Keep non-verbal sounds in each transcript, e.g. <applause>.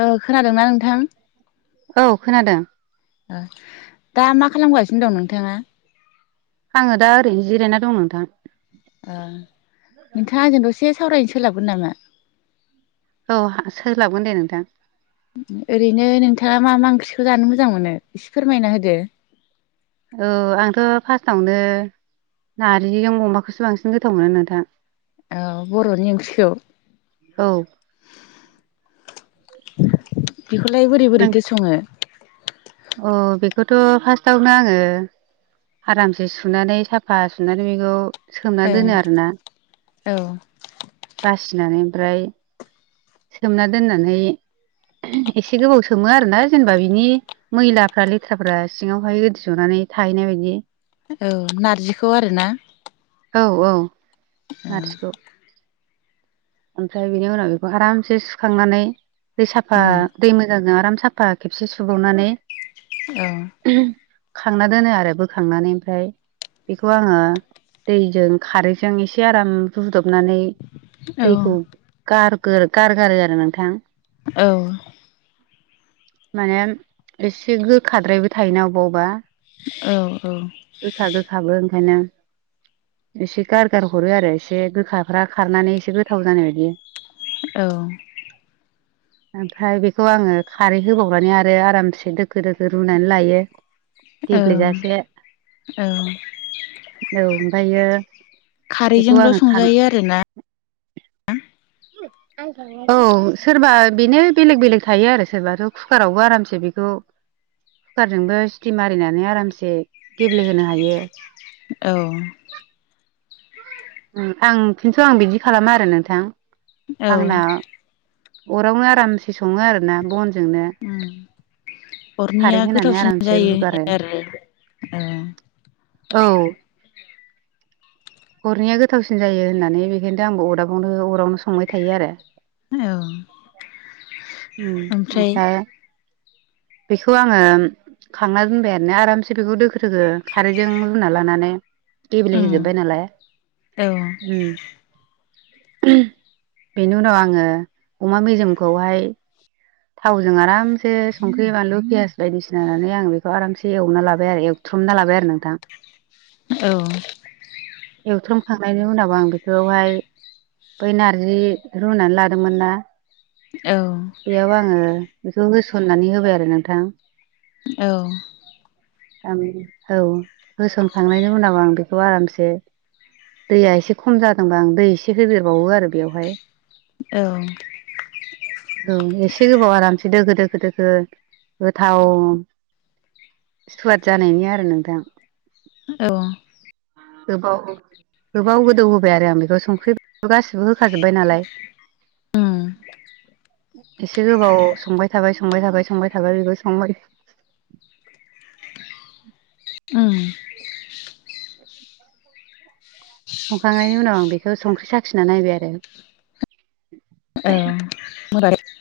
ओ खोनादोंना नोंथां। औ खोनादों ओ दा मा खालामगासिनो दं नोंथाङा। आङो दा ओरैनो जिरायना दं नोंथां ओ नोंथाङा आंजों दसे सावरायनो सोलाबगोन नामा। औ हा सोलाबगोन दे नोंथां ओरैनो नोंथाङा मा मा ओंख्रिखौ जानो मोजां मोनो एसे फोरमायना होदो औ आंथ' फार्स्टआवनो नारजिजों अमाखौसो बांसिन गोथाव मोनो नोंथां औ बर'नि ओंख्रिखौ औ बिखौलाय बोरै बोरैथो सङो। अ बेखौथ' फार्स्टआवनो आङो आरामसे सुनानै साफा सुनानै बेखौ सोमना ओं दोनो आरोना औ बासिनानै ओमफ्राय। सोमना दोननानै एसे गोबाव सोमो आरोना जेनेबा बिनि मैलाफ्रा लेथ्राफ्रा सिङावहाय गोदि जनानै थाहैनाय बायदि। औ नारजिखौ आरो ना औ औ औ नारजिखौ ओमफ्राय बिनि उनाव बेखौ आरामसे सुखांनानै दै साफा। उम दै मोजांजों आराम साफा खेबसे सुबावनानै ओ। खांना दोनो आरो बोखांनानै ओमफ्राय बेखौ आङो दैजों खारैजों एसे आराम रुदबनानै। औ दैखौ गारगोर गारगारो आरो नोंथां औ माने एसे गोखाद्रायबो थायोना अबा अबा गोखा गोखाबो ओंखायनो एसे गारगार हरो आरो एसे गोखाफ्रा खारनानै एसे गोथाव जानाय बायदि औ ओमफ्राय बेखौ आङो खारै होबावनानै आरो आरामसे दोखो-दोखो रुनानै लायो। <inaudible> गेब्लेजासे औ औ ओमफायो खारैजोंल' संजायो आरो ना <unintelligible> औ सोरबा बेनो बेलेग बेलेग थायो आरो सोरबाथ' कुकारावबो आरामसे बेखौ कुकारजोंबो सिटि मारिनानै आरामसे गेब्लेहोनो हायो। औ आं थिनस' आं बिदि खालामा आरो नोंथां। औ आंना अरावनो आरामसे सङो आरो ना बनजोंनो खारै हरनिया होनानै गोथावसिन आरामसे जायो रुगारो होन आरो औ औ अरनिया गोथावसिन जायो होननानै बेखायथ' आंबो अदाबावनो अरावनो संबाय थायो आरो। औ औ उम ओमफ्राय बेखौ आङो खांना दोनबाय आरोना आरामसे बेखौ दोखो दोखो खारैजों रुना लानानै उम गेब्लेहैजोब्बाय नालाय औ उम बेनि उनाव आङो अमा मेजेमखौहाय थावजों आरामसे संख्रि बानलु पियास बायदिसिना होननानै आं बेखौ आरामसे एवना लाबाय आरो एव- थ्रुमना लाबाय आरो नोंथां औ एवथ्रोमखांनायनि उनाव आं बेखौहाय बै नारजि रुनानै लादोंमोन ना औ बेयाव आङो बेखौ होसननानै होबाय आरो नोंथां औ आं औ होसनखांनायनि उनाव आं बेखौ आरामसे दैया एसे खम जादोंबा आं दै एसे होदेरबावो आरो बेवहाय औ औ एसे गोबाव आरामसेै दोखो दोखो दोखो गोथाव सुवाद जानायनि आरो नोंथां <inaudible> गोबाव-गोबाव गोदौ होबाय आरो आं बेखौ संख्रि गासिबो होखाजोब्बाय नालाय। एसे गोबाव संबाय थाबाय संबाय थाबाय संबाय थाबाय बेबो संबाय उम संखांनायनि उनाव आं बेखौ संख्रि साखिना नायबाय आरो औ <inaudible>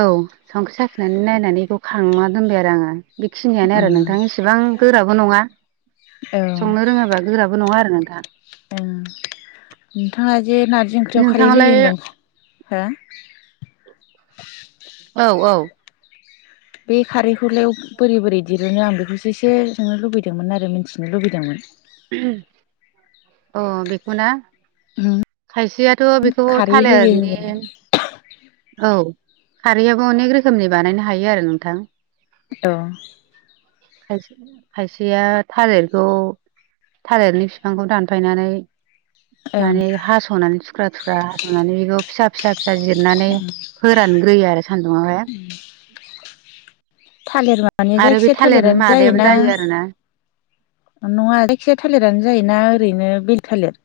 औ संख्रि साखिनानै नायनानै एखौ खांना दोनबाय आरो आङो बेखिनियानो आरो उम नोंथां इसेबां गोराबो नङा <inaudible> उम संनो रोङाबा गोराबो नङा आरो नोंथा नोंथाङा जे नारजि ओंख्रियाव खारै होयो नोंथाङालाय होनदों हो औ औ बे खारैखौलायाव अफ बोरै बोरै दिरुनो आं बेखौसो एसे सोंनो लुबैदोंमोन आरो मिन्थिनो लुबैदोंमोन। अ बेखौना उम खायसेयाथ' बेखौ खारै होयो थालिरनि होनदों औ खारैयाबो अनेक रोखोमनि बानायनो हायो आरो नोंथां औ खायसे-खायसेया थालिरखौ थालिरनि बिफांखौ दानफायनानै ओं माने हास'नानै थुख्रा थुख्रा हास'नानै बेखौ फिसा फिसा फिसा जिरनानै फोरानग्रोयो आरो सान्दुंङावहाय थालिर माने आरो बे जायखिाया थालिरनि थालिरानो मादायाबो जायोना? जायो आरोना नङा जायखिजाया थालिरानो जायोना ओरैनो बेल थालिर?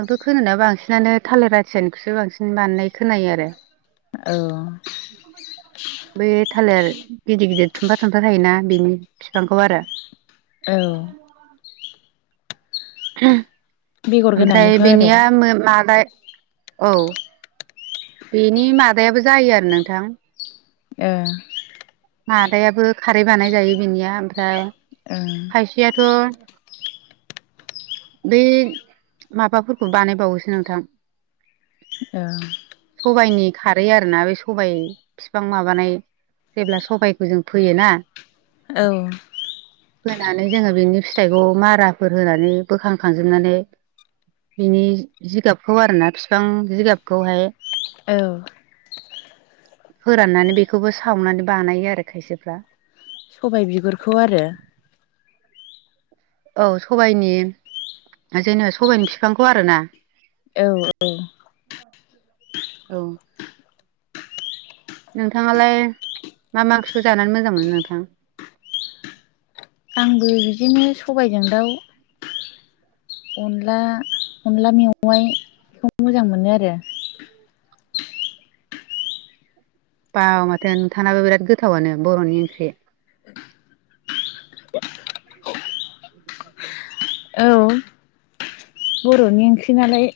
आंथ' खोनानायाव बांसिनानो थालिर आथियानिखौसो बांसिन बानायनाय खोनायो आरो। औ। <inaudible> बबे थालिर गिदिर - गिदिर थुमफा - थुमफा थायोना बिनि बिफांखौ आरो। औ। बेगर ओमफ्राय गोनांनिखौ आरो बेनिया मो माबाय औ। बेनि मादायाबो जायो आरो नोंथां। ओ। मादायाबो खारै बानाय जायो बिनिया ओमफ्राय ओ। खायसेयाथ' बै माबाफोरखौ बानायबावोसो नोंथां। औ। सबायनि खारै आरोना बे सबाय फिफां माबानाय जेब्ला सबायखौ जों फोयोना औ। होनानै जोङो बिनि फिथाइखौ माराफोर होनानै बोखांखांजोबनानै बिनि जिगाबखौ आरोना फिफां जिगाबखौहाय औ। फोराननानै बेखौबो सावनानै बानायो आरो खायसेफ्रा। सबाइ बिगुरखौ आरो। औ सबाइनि जेनेबा सबाइनि फिफांखौ आरोना। औ-औ। औ। नोंथाङालाय मा-मा ओंख्रिखौ जानानै मोजां मोनो नोंथां। आंबो बिदिनो सबायजों दाउ अनला - अनला मेवाइ बेखौ मोजां मोनो आरो। बाव माथो नोंथांनाबो बिराद गोथावनो बर'नि ओंख्रि। <inaudible> <inaudible> औ बर'नि ओंख्रि नालाय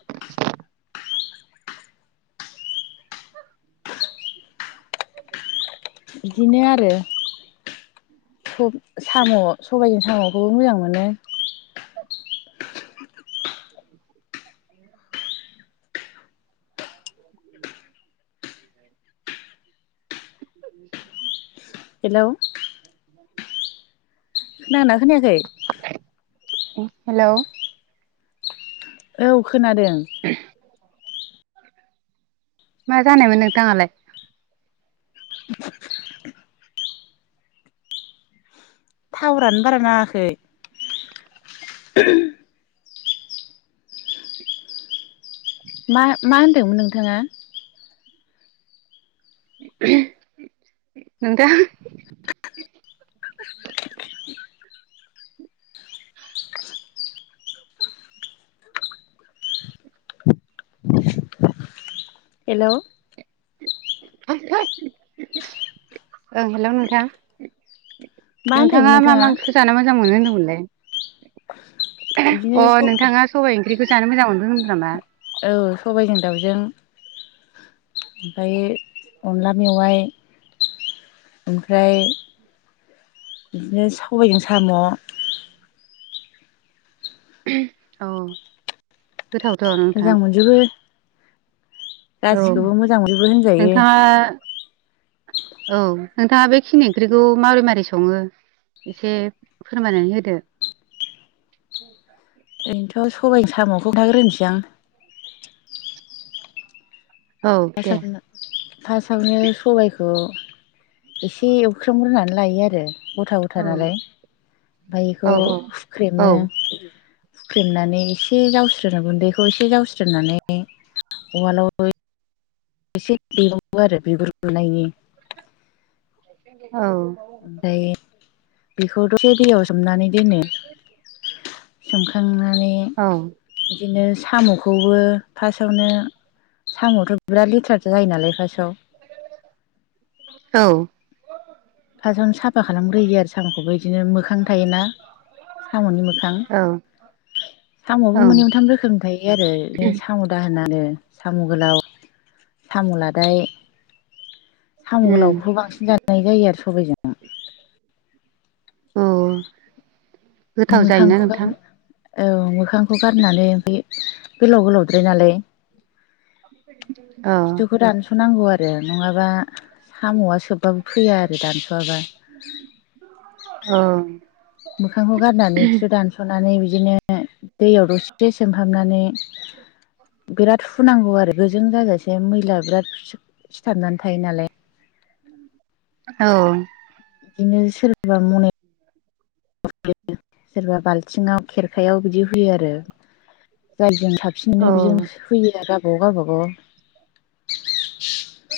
<inaudible> बिदिनो <inaudible> स' साम' सबायजों साम'खौबो मोजां मोनो। <inaudible> <inaudible> <inaudible> हेलौ। <inaudible> खोनादोंना खोनायाखै। ओम हेलौ। औ खोनादों। मा जानायमोन नोंथाङालाय? टावारानो बारा नाङाखै। मा - मा होन्दोंमोन नोंथाङा। <unintelligible> नोंथाङा। हेल'। ओं हेल' नोंथां। मा होनदोंमोन नोंथाङा मा - मा ओंख्रिखौ जानो मोजां मोनो होनदोंमोनलाय? बिदिनो अ नोंथाङा सबाय ओंख्रिखौ जानो मोजां मोनदों होनदों नामा? औ सबायजों दाउजों ओमफ्राय अनला मेवाइ ओमफ्राय बिदिनो सबायजों साम' औ गोथावथ नोंथां। मोजां मोनजोबो औ गासिखौबो मोजां मोनजोबो होनजायो नोंथाङा औ नोंथाङा बेखिनि ओंख्रिखौ माबोरै माबारै सङो एसे फोरमायनानै होदो। उ ओरैनोथ' सबाय जों साम'खौ खोनथाग्रोनोसै आं। औ दे <unintelligible> फार्स्टआवनो सबायखौ एसे एवख्रोमग्रोनानै लायो आरो। गथा औ गथा नालाय ओमफ्राय एखौ औ औ औ हुख्रेमो। फेननानै एसे जावस्रोनो गुन्दैखौ एसे जावस्रोनानै उवालावै एसे देबावो आरो बिगुर गुनायनि। औ। ओमफ्राय बेखौ दसे दैयाव सोमनानै दोनो। सोमखांनानै औ। बिदिनो साम'खौबो फार्स्टआवनो साम'आथ' बिराद लेथ्राथार जायो नालाय फार्स्टआव। औ। फार्स्टआवनो साफा खालामग्रोयो आरो साम'खौबो बिदिनो मोखां थायोना साम'नि मोखां। औ साम'आबो औ मोननै मोनथाम रोखोमनि थायो आरो बिदिनो साम' दाहाना होनानो साम' गोलाव। साम'लादाय साम' उम गोलावखौबो बांसिन जानाय जायो आरो सबाइजों। औ। बि गोथाव जायोना मोखांखौ गार नोंथां औ मोखांखौ गारनानै ओमफ्राय गोलाव गोलावद्राय नालाय। औ खिथौखौ दानस नांगौ आरो नङाबा साम'आ सोबबाबो फैया आरो दानस'आबा। उम्म। मोखांखौ गारनानै खिथौ दानस थ'नानै बिदिनो दैयाव दसे सोमहाबनानै बिराद हुनांगौ आरो गोजों जाजासे मैला बिराद सिथाबनानै थायो नालाय। औ। बिदिनो सोरबा मनायाव सोरबा बाल्थिङाव खेरखायाव बिदि हुयो आरो जायजों साबसिननो बिजों होयो ना गावबा गाव गावबा गाव।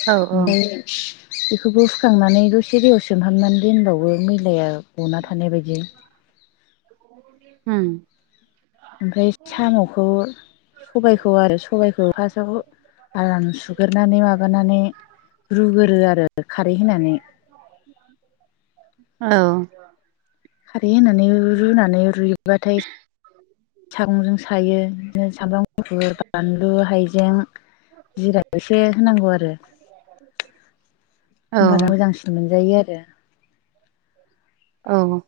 औ <unintelligible> बेखौबो हुखांनानै दसे दैयाव सोमहाबनानै दोनबावो मैलाया गना थानाय बायदि उम्म ओमफ्राय साम'खौ सबायखौ आरो सबायखौ फास्टआव आराम सुगोरनानै माबानानै रुगोरो आरो खारै होनानै। औ। खारै होनानै रुनानै रुइबाथाय सागंजों सायो। बिदिनो सामब्राम गुफुर बानलु हाइजें जिरा एसे होनांगौ आरो औ होमबाना मोजांसि मोनजायो आरो। औ।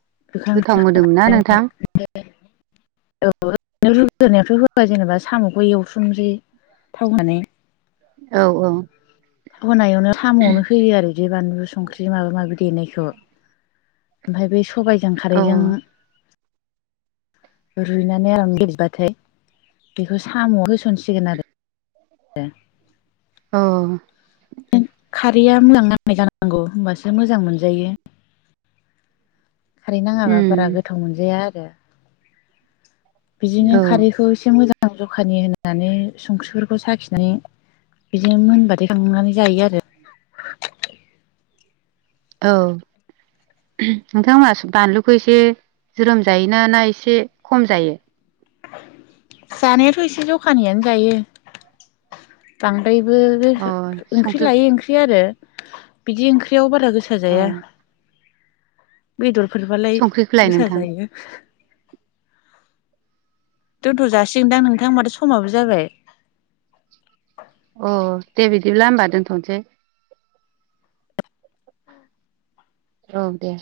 गोथाव मोदोमोना नोंथां <unintelligible> औ ओरैनो रुग्रोनायाथ' होबाय जेनेबा साम'खौ एवस्रोमनोसै थाव होनानै। औ औ। होनायावनो साम'नो होयो आरो। बे बानलु सुंख्रि माबा माबि देनायखौ ओमफाय बै सबाय जों औ खारैजों रुइनानै आराम गेब्लेबाथाय बेखौ साम'आव होसनसिगोन आरो। आरो औ खारैया मोजां नांनाय जानांगौ होमबासो मोजां मोनजायो। खारै नाङाबा उम बारा गोथाव मोनजाया आरो। औ बिदिनो खारैखौ एसे मोजां जखानि होननानै संख्रिफोरखौ साखिनानै बिदिजों मोनबाथाय खांनानै जायो आरो। औ। नोंथांमोना बानलुखौ एसे ज्रोम जायोना ना एसे खम जायो। जानायाथ' एसे जखानियानो जायो। बांद्रायबो अ रो-हो-ओंख्रि संख्रि लायै ओंख्रि आरो बिदि ओंख्रियाव बारा गोसा अ जाया बेदरफोरबालाय संख्रिखौलाय गोसा नोंथां जायो। दोनथ' जासिगोनदां नोंथां माथो समाबो जाबाय। अ दे बिदिब्ला होमबा दोनथ'नोसै। औ दे